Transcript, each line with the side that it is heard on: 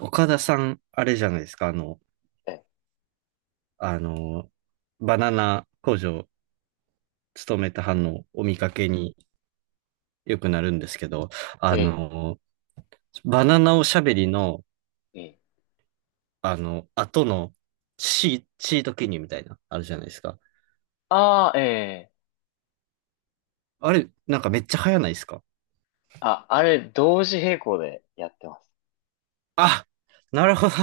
right: 岡田さん、あれじゃないですか、
left: ええ、
right: あの、バナナ工場勤めた班のお見かけによくなるんですけど、
left: え
right: あ
left: え、
right: の、バナナおしゃべりの、
left: ええ。
right: 後のシート記入みたいな、あるじゃないですか。
left: ああ、ええ。
right: あれ、なんかめっちゃ早ないですか
left: あ、あれ、同時並行でやってます。
right: あ。なるほど。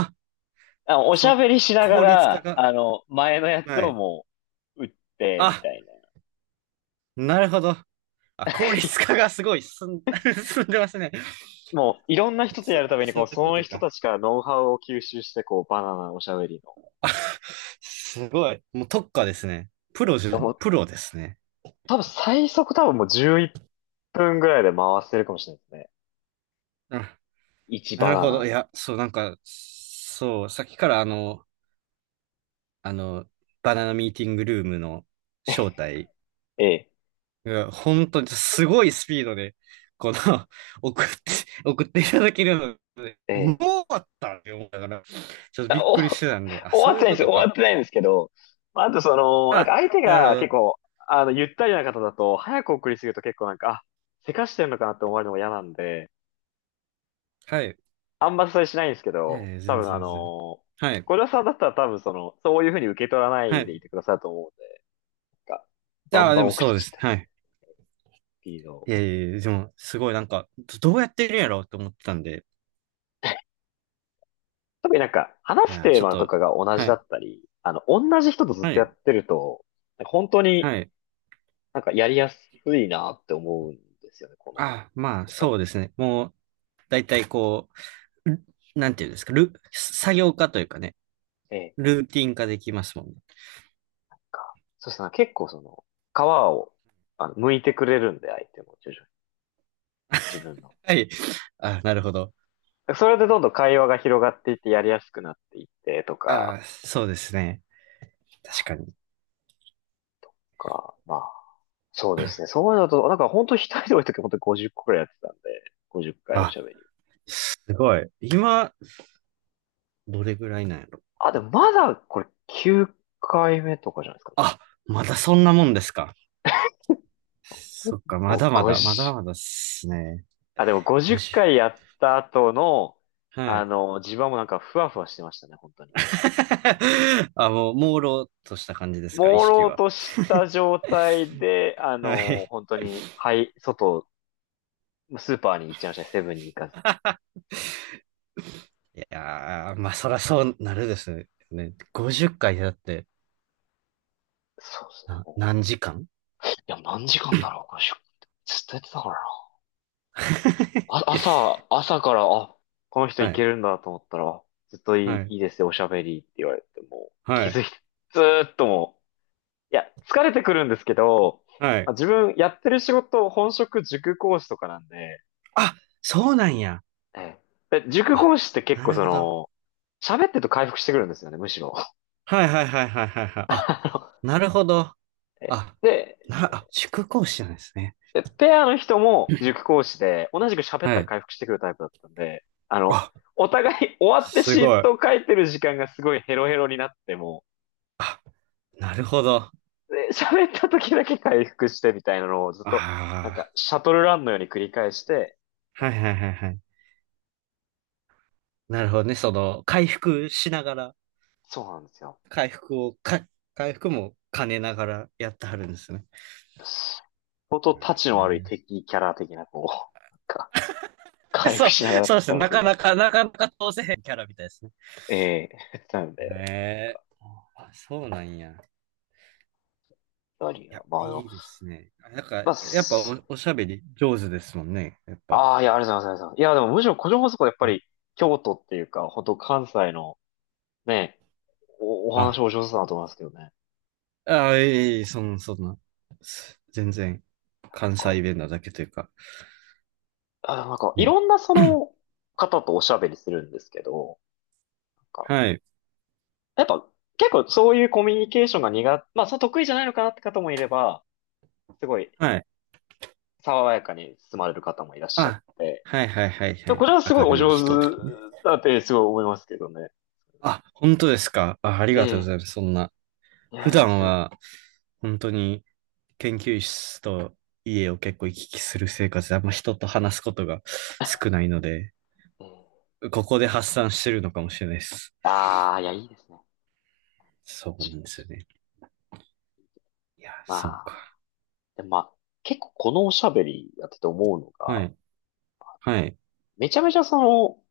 left: あ、おし
right: そ
left: ゃ
right: う、
left: べりしなが
right: 効率化
left: ら、
right: が。
left: 前のやつ
right: は
left: を
right: い。
left: もう、打って、み
right: あ、
left: たいな。
right: なるほど。あ、効率化 がすごい進んでますね。
left: もう、いろんな人とや
right: そ、
left: るために、
right: そ
left: こう、
right: ういう
left: そ
right: こ
left: の
right: と
left: 人
right: か。
left: たちからノウハウを吸収して、こう、バナナおしゃべり
right: あすごい。もう特化ですね。
left: の。もう、
right: プロですね。
left: 多分最速、多分もう11分ぐらいで回せるかもしれないですね。
right: うん。
left: 1
right: な
left: バ
right: る
left: ナ
right: ほど。い
left: ナ。
right: や、そう、なんか、そう、さっきからあの、バナナミーティングルームの招待
left: ええ、
right: が、本当にすごいスピードで、この、送って、送っていただけるので、
left: え
right: もう
left: え。
right: 終わったって思ったから、ちょっ とび
left: あ
right: っ
left: お、
right: くりし
left: 終
right: てたんで、あ、
left: わ
right: そ
left: っ
right: うい
left: て
right: う
left: ないんで
right: こ
left: すよ。
right: と
left: 終
right: か。
left: わってないんですけど、まああとその、なんか
right: あ、
left: 相手
right: なるほ
left: が結
right: ど。
left: 構、ゆったりな方だと、早く送りすぎると結構なんか、あ、せかしてんのかなって思われるのが嫌なんで、
right: はい。
left: あんまそれしないんですけ
right: いや
left: ど、
right: いや、
left: 多
right: 全
left: 分あ
right: 然全然。
left: の
right: はい。
left: 小はさんだったら多分その、そういうふうに受け取らな
right: は
left: い
right: い。
left: でいてくださると思うんで、なんか、バ
right: あ
left: ン
right: あ、
left: バ
right: で
left: ン
right: も
left: 送っ
right: そうで
left: ち
right: す。
left: ゃったっ
right: はい。
left: ていうの
right: い
left: を。
right: やいやいやでも、すごいなんか、どどうやってるんやろうと思ってたんで、
left: 特になんか、
right: い
left: 話す
right: や、
left: テー
right: ちょっ
left: マと
right: と、
left: かが同じ
right: は
left: だ
right: い、
left: ったり、同じ人とずっ
right: は
left: とや
right: い、
left: ってると、なんか本当に
right: はい。
left: なんかやりやすいなって思うんですよね、この、
right: あ、まあ、
left: おしゃべ
right: そうで
left: り。
right: すね。もう、だいたいこう、ルなんていうんですか、作業化というかね、
left: ええ、
right: ルーティン化できますもんね。
left: か。そうですね、結構その、皮を、剥いてくれるんで、相手も徐々に、自分の。
right: はい。あ、なるほど。
left: それでどんどん会話が広がっていってやりやすくなっていってとか、
right: あ、そうですね。確かに。
left: か、まあ、そうですね。そういうのと、なんか本当一人で多い時本当に50個くらいやってたんで、50回おし
right: あ、
left: ゃべり。
right: すごい。今、どれぐらいなんやろ。
left: あ、でもまだこれ9回目とかじゃないですかね。
right: あ、まだそんなもんですか。そっか、ま
left: もう
right: だまだ、まだ
left: 50
right: まだっすね。
left: あ、でも50
right: 50。
left: 回やった後の、
right: はい。
left: 地盤もなんかふわふわしてましたね、本当に。
right: あ、もう、朦朧とした感じですか、意
left: 朦
right: 識
left: 朧
right: は。
left: とした状態で、
right: はい。
left: 本当に、はい、外、スーパーに行っちゃいましたね、セブンに行かず。
right: いやー、まあ、そらそうなるですね。50回だって、
left: そうですね、も
right: 何時間
left: う。いや、何時間だろう、ずっとやってたからな。あ、朝から、あ、この人
right: は
left: いけ
right: い、
left: るんだと思ったら、あずっとい
right: は
left: い、
right: い、
left: いいですよ、おしゃべりって言われて、もう、
right: は
left: 気
right: い、
left: づいて、ずーっともう、いや、疲れてくるんですけど、
right: は
left: まあ
right: い。
left: 自分やってる仕事、本職塾講師とかなんで、
right: あ、そうなんや。
left: ええ。で塾
right: あ、
left: 講師って結
right: な
left: 構
right: る
left: そ
right: ほど。
left: の、喋ってると回復してくるんですよね、むしろ。
right: はいはいはいはいはいはい。あ、
left: あ
right: なるほど。
left: のえ
right: あ、
left: で、
right: 塾講師なんですね。
left: ペアの人も塾講師で、同じく喋っ
right: は
left: たら
right: い。
left: 回復してくるタイプだったんで、
right: あ、
left: お互い終わって
right: す
left: シ
right: ご
left: ー
right: い。
left: トを書いてる時間がすごいヘロヘロになっても、
right: なるほど。あ
left: で、喋った時だけ回復してみたいなのをずっと、なん
right: あ、
left: か、シャトルランのように繰り返して、
right: はいはいはいはい。なるほどね。その、回復しながら。
left: そうなんですよ。
right: 回復をか、回復も兼ねながらやってはるんですね。
left: 相当タチ
right: へ
left: の悪い敵キャラ的な、こう、なんか、
right: ー
left: 回
right: そ
left: 復
right: う、
left: しながらだ
right: そ
left: っ
right: うです
left: た
right: ね。
left: な
right: な
left: という
right: か
left: か、
right: なか、なかなか通せへんキャラみたいですね。
left: ええー なので、なん
right: ね
left: か
right: あ、そうなんや。い
left: 何
right: や、
left: が、まああ
right: い
left: の、
right: いですね。なんか、
left: まあ、
right: やっぱ
left: す
right: おしゃべり上手ですもんね。やっぱ。
left: ああ、いや、ありがとうございますありがとうございます。いや、でもむしろ個人放送はやっぱり、京都っていうか、本当関西の、ね、お、お
right: あ、
left: 話お上手だなと思いますけどね。
right: あ、いえいえ、そんな、そんな。全然、
left: なん
right: 関
left: か、
right: 西弁なだけというか。
left: あ、でもなんか、い
right: ね。
left: ろんなその 方とおしゃべりするんですけど、なんか、
right: はい、
left: やっぱ、結構そういうコミュニケーションが苦手、まあ、その得意じゃないのかなって方もいれば、すごい
right: はい。
left: 爽やかに進まれる方もいらっしゃっ
right: あ、
left: て、
right: はいはいはいは
left: やこ
right: い。
left: れはすご
right: 明
left: いお
right: るい
left: 上手
right: 人とかね。
left: だってすごい思いますけどね。
right: あ、本当ですか。あ、あり
left: え
right: がとうご
left: え。
right: ざいます。そんな。
left: い
right: 普
left: やいや、
right: 段
left: ず
right: は本当に研究室と家を結構行き来する生活であんま人と話すことが少ないので、
left: ええ。
right: ここで発散してるのかもしれないです。
left: ああ、いや、いいですね。
right: そう
left: 確
right: な
left: かに。
right: んですよね。いや、そ
left: ま
right: う
left: あ、
right: か。
left: でもまあ、結構このおしゃべりやってて思うの
right: は
left: が、
right: い。はい。
left: めちゃめちゃその、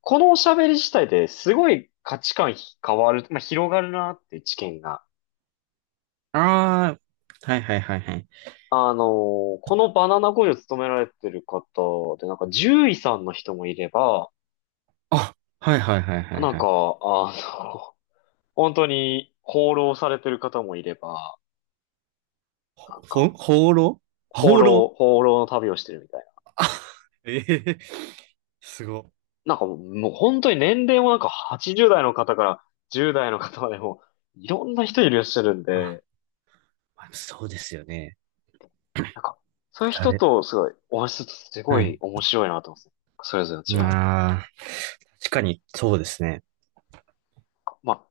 left: このおしゃべり自体ですごい価値観変わる、まあ、広がるなって知見が。
right: ああ、はいはいはいはい。
left: あのこのバナナ工場勤められてる方で、なんか獣医さんの人もいれば、
right: あ、はいはいはいはい
left: なん
right: は
left: か、
right: い。
left: の、本当に放浪されてる方もいれば、なんか、
right: 放浪
left: 放
right: 放浪
left: 浪、放浪の旅をしてるみたいな。
right: あ、ええすご。
left: なんかもう、もう本当に年齢もなんか80代の方から10代の方までも、いろんな人いらっしゃるん
right: あ、
left: で、
right: まあそうですよね。
left: なんか、そういう人
right: 誰
left: とすごいお話しするとすご
right: はい。
left: い面白いなと思うんですね。それぞれの違いが。
right: ああ、確かにそうですね。
left: まあ、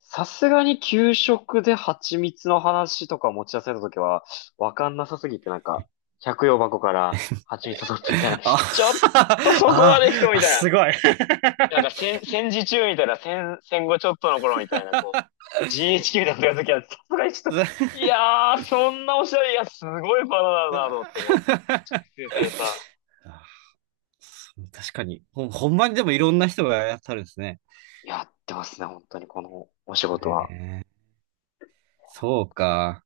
left: さすがに給食で蜂蜜の話とか持ち出されたときは、わかんなさすぎてなんか、百葉箱から蜂蜜取ってみたいな、
right: あ、
left: ちょっと そこま
right: あ、
left: で人み
right: あ、
left: たい
right: すご
left: な。
right: い。
left: なんか戦時中みたいな、戦後ちょっとの頃みたいな、こう、GHQ だった時は、さすがにちょっと、いやー、そんなおしゃれ、いや、すごいバナナだなと思って、こう、熟成された。
right: 確かに。ほんまにでもいろんな人がやったるんですね。
left: やってますね、本当に、このお仕事は。
right: ねえそうか。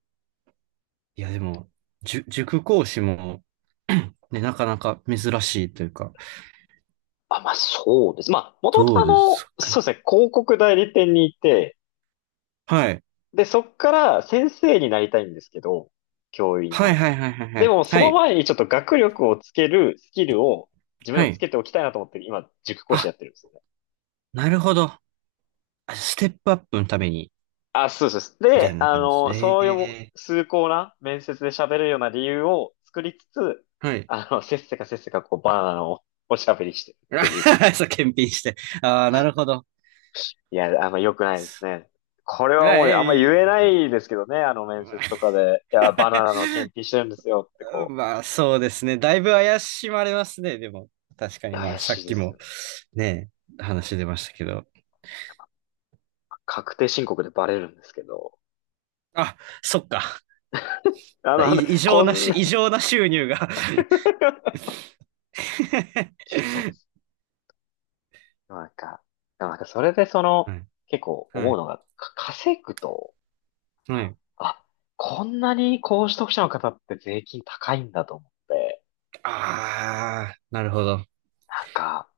right: いや、でも、塾講師も ね、なかなか珍しいというか、
left: あ、まあ、そうです。まあ、もとも
right: ど
left: と
right: うですか
left: そ
right: ね。
left: うですね、広告代理店にいて、
right: はい。
left: で、そっから先生になりたいんですけど、教員
right: はい
left: の。
right: はいはいはいは
left: で
right: い。
left: も、そ
right: は
left: の
right: い。
left: 前にちょっと学力をつけるスキルを自分で
right: は
left: もつ
right: い。
left: けておきたいなと思って、今、塾講師
right: あ、
left: やってるんですよ。
right: なるほど。あステップアップのために、
left: あ、そうですそうです。
right: みたい
left: で、
right: な感じです。
left: そういう
right: ええ
left: 崇高な面接で喋れるような理由を作りつつ、
right: はい。
left: せっせかせっせかこうバナナのおしゃべりしてるっていう。
right: あ そう、検品して。ああ、なるほど。
left: いや、あんま良くないですね。これ
right: あ
left: はもうあんま
right: え
left: 言えな
right: い。
left: いですけどね、あの面接とかで。いや、バナナの検品してるんですよってこ
right: まあ、そうですね。だいぶ怪しまれますね。でも、確か
left: う。
right: に、
left: いや
right: まあ、
left: 怪
right: さ
left: し
right: っ
left: いで
right: き
left: す
right: も、
left: よね。
right: ね、話出ましたけど。
left: 確定申告でバレるんですけど。
right: あ、そっか。
left: あの、
right: だ
left: あの
right: い異
left: こ
right: 常な
left: ん
right: し、
left: な
right: 異 常な収入が
left: そうです。なんか、なんかそれでその、
right: はい。
left: 結構
right: は
left: 思う
right: い。
left: のが、稼ぐと
right: はい。
left: あ、こんなに高所得者の方って税金高いんだと思って、
right: ああ、なるほど。
left: なんか、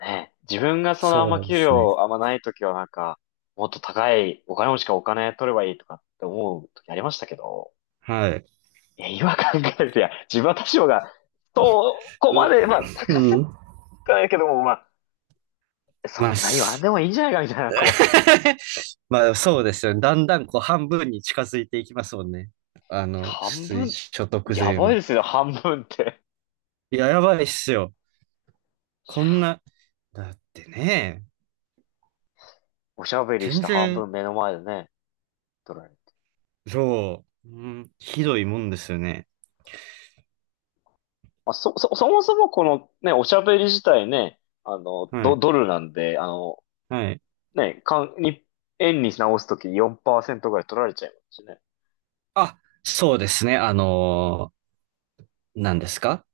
left: ね、自分がそのあん
right: そ
left: ま
right: うで
left: 給
right: すね。
left: 料あんまない時はなんか、もっと高いお金持ちからお金取ればいいとかって思う時ありましたけど、
right: はい。
left: いや、今考えると、いや、自分は多少が、そこまで、まあ、
right: う、う
left: 高す
right: ん。
left: ぎはないけども、まあ、
right: ま
left: そ
right: あ、
left: んな言わん
right: す
left: でもいいんじゃないかみたいな、こう、
right: まあそうですよね。だんだんこう半分に近づいていきますもんね。
left: 半
right: 出
left: 分、
right: 所得
left: や
right: 税
left: ばい
right: も。
left: ですよ、半分って。
right: いや、やばいっすよ。こんな、だってね、
left: おしゃべりし
right: 全
left: た半
right: 然、
left: 分目の前でね、取られる。
right: そう、うん、ひどいもんですよね。
left: まあ、そもそもこのね、おしゃべり自体ね、
right: は
left: ド、
right: い、
left: ドルなんで、
right: はい。
left: ね、かん、に、円に直すとき4%ぐらい取られちゃいますしね。
right: あ、そうですね。何ですか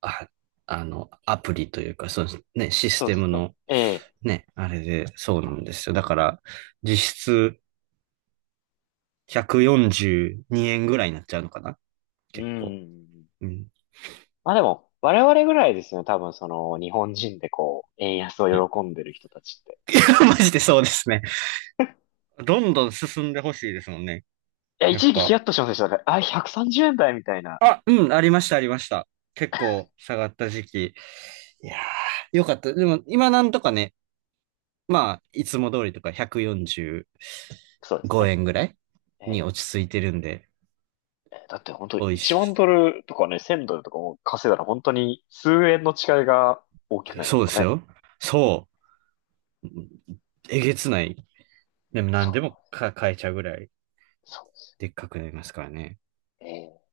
right: あ、アプリというか、そうですね、シス
left: そう
right: テ
left: で
right: ム
left: すね。
right: の、
left: ええ。
right: ね、あれで、そうなんですよ。だから、実質142円ぐらいになっちゃうのかな
left: う
right: 結構。
left: ん。
right: うん。
left: まあでも、我々ぐらいですね。多分その、日本人でこう、円安
right: はい
left: を喜んでる人たちって。
right: マジでそうですね。どんどん進んでほしいですもんね。
left: いや、
right: やっ
left: 一時期ヒ
right: ぱ。
left: ヤッとしませんでした。だから、あ、130円台みたいな。
right: あ、うん、ありました、ありました。結構下がった時期。いやー、よかった。でも、今なんとかね、まあ、いつも通りとか145
left: そうですね。
right: 円ぐらいに
left: え
right: 落ち着いてるんで、
left: え。だって本当
right: 美味
left: 1万
right: し
left: ド
right: い
left: ルとかね、1000ドルとかも稼いだら本当に数円の違いが大き
right: で
left: く
right: すね。
left: なります
right: そう
left: か
right: で
left: ら
right: す
left: ね。
right: よ。そう。えげつない。でも
left: そ
right: 何でも
left: う、
right: か買えちゃうぐらい
left: そうです。
right: でっかくなりますからね。
left: え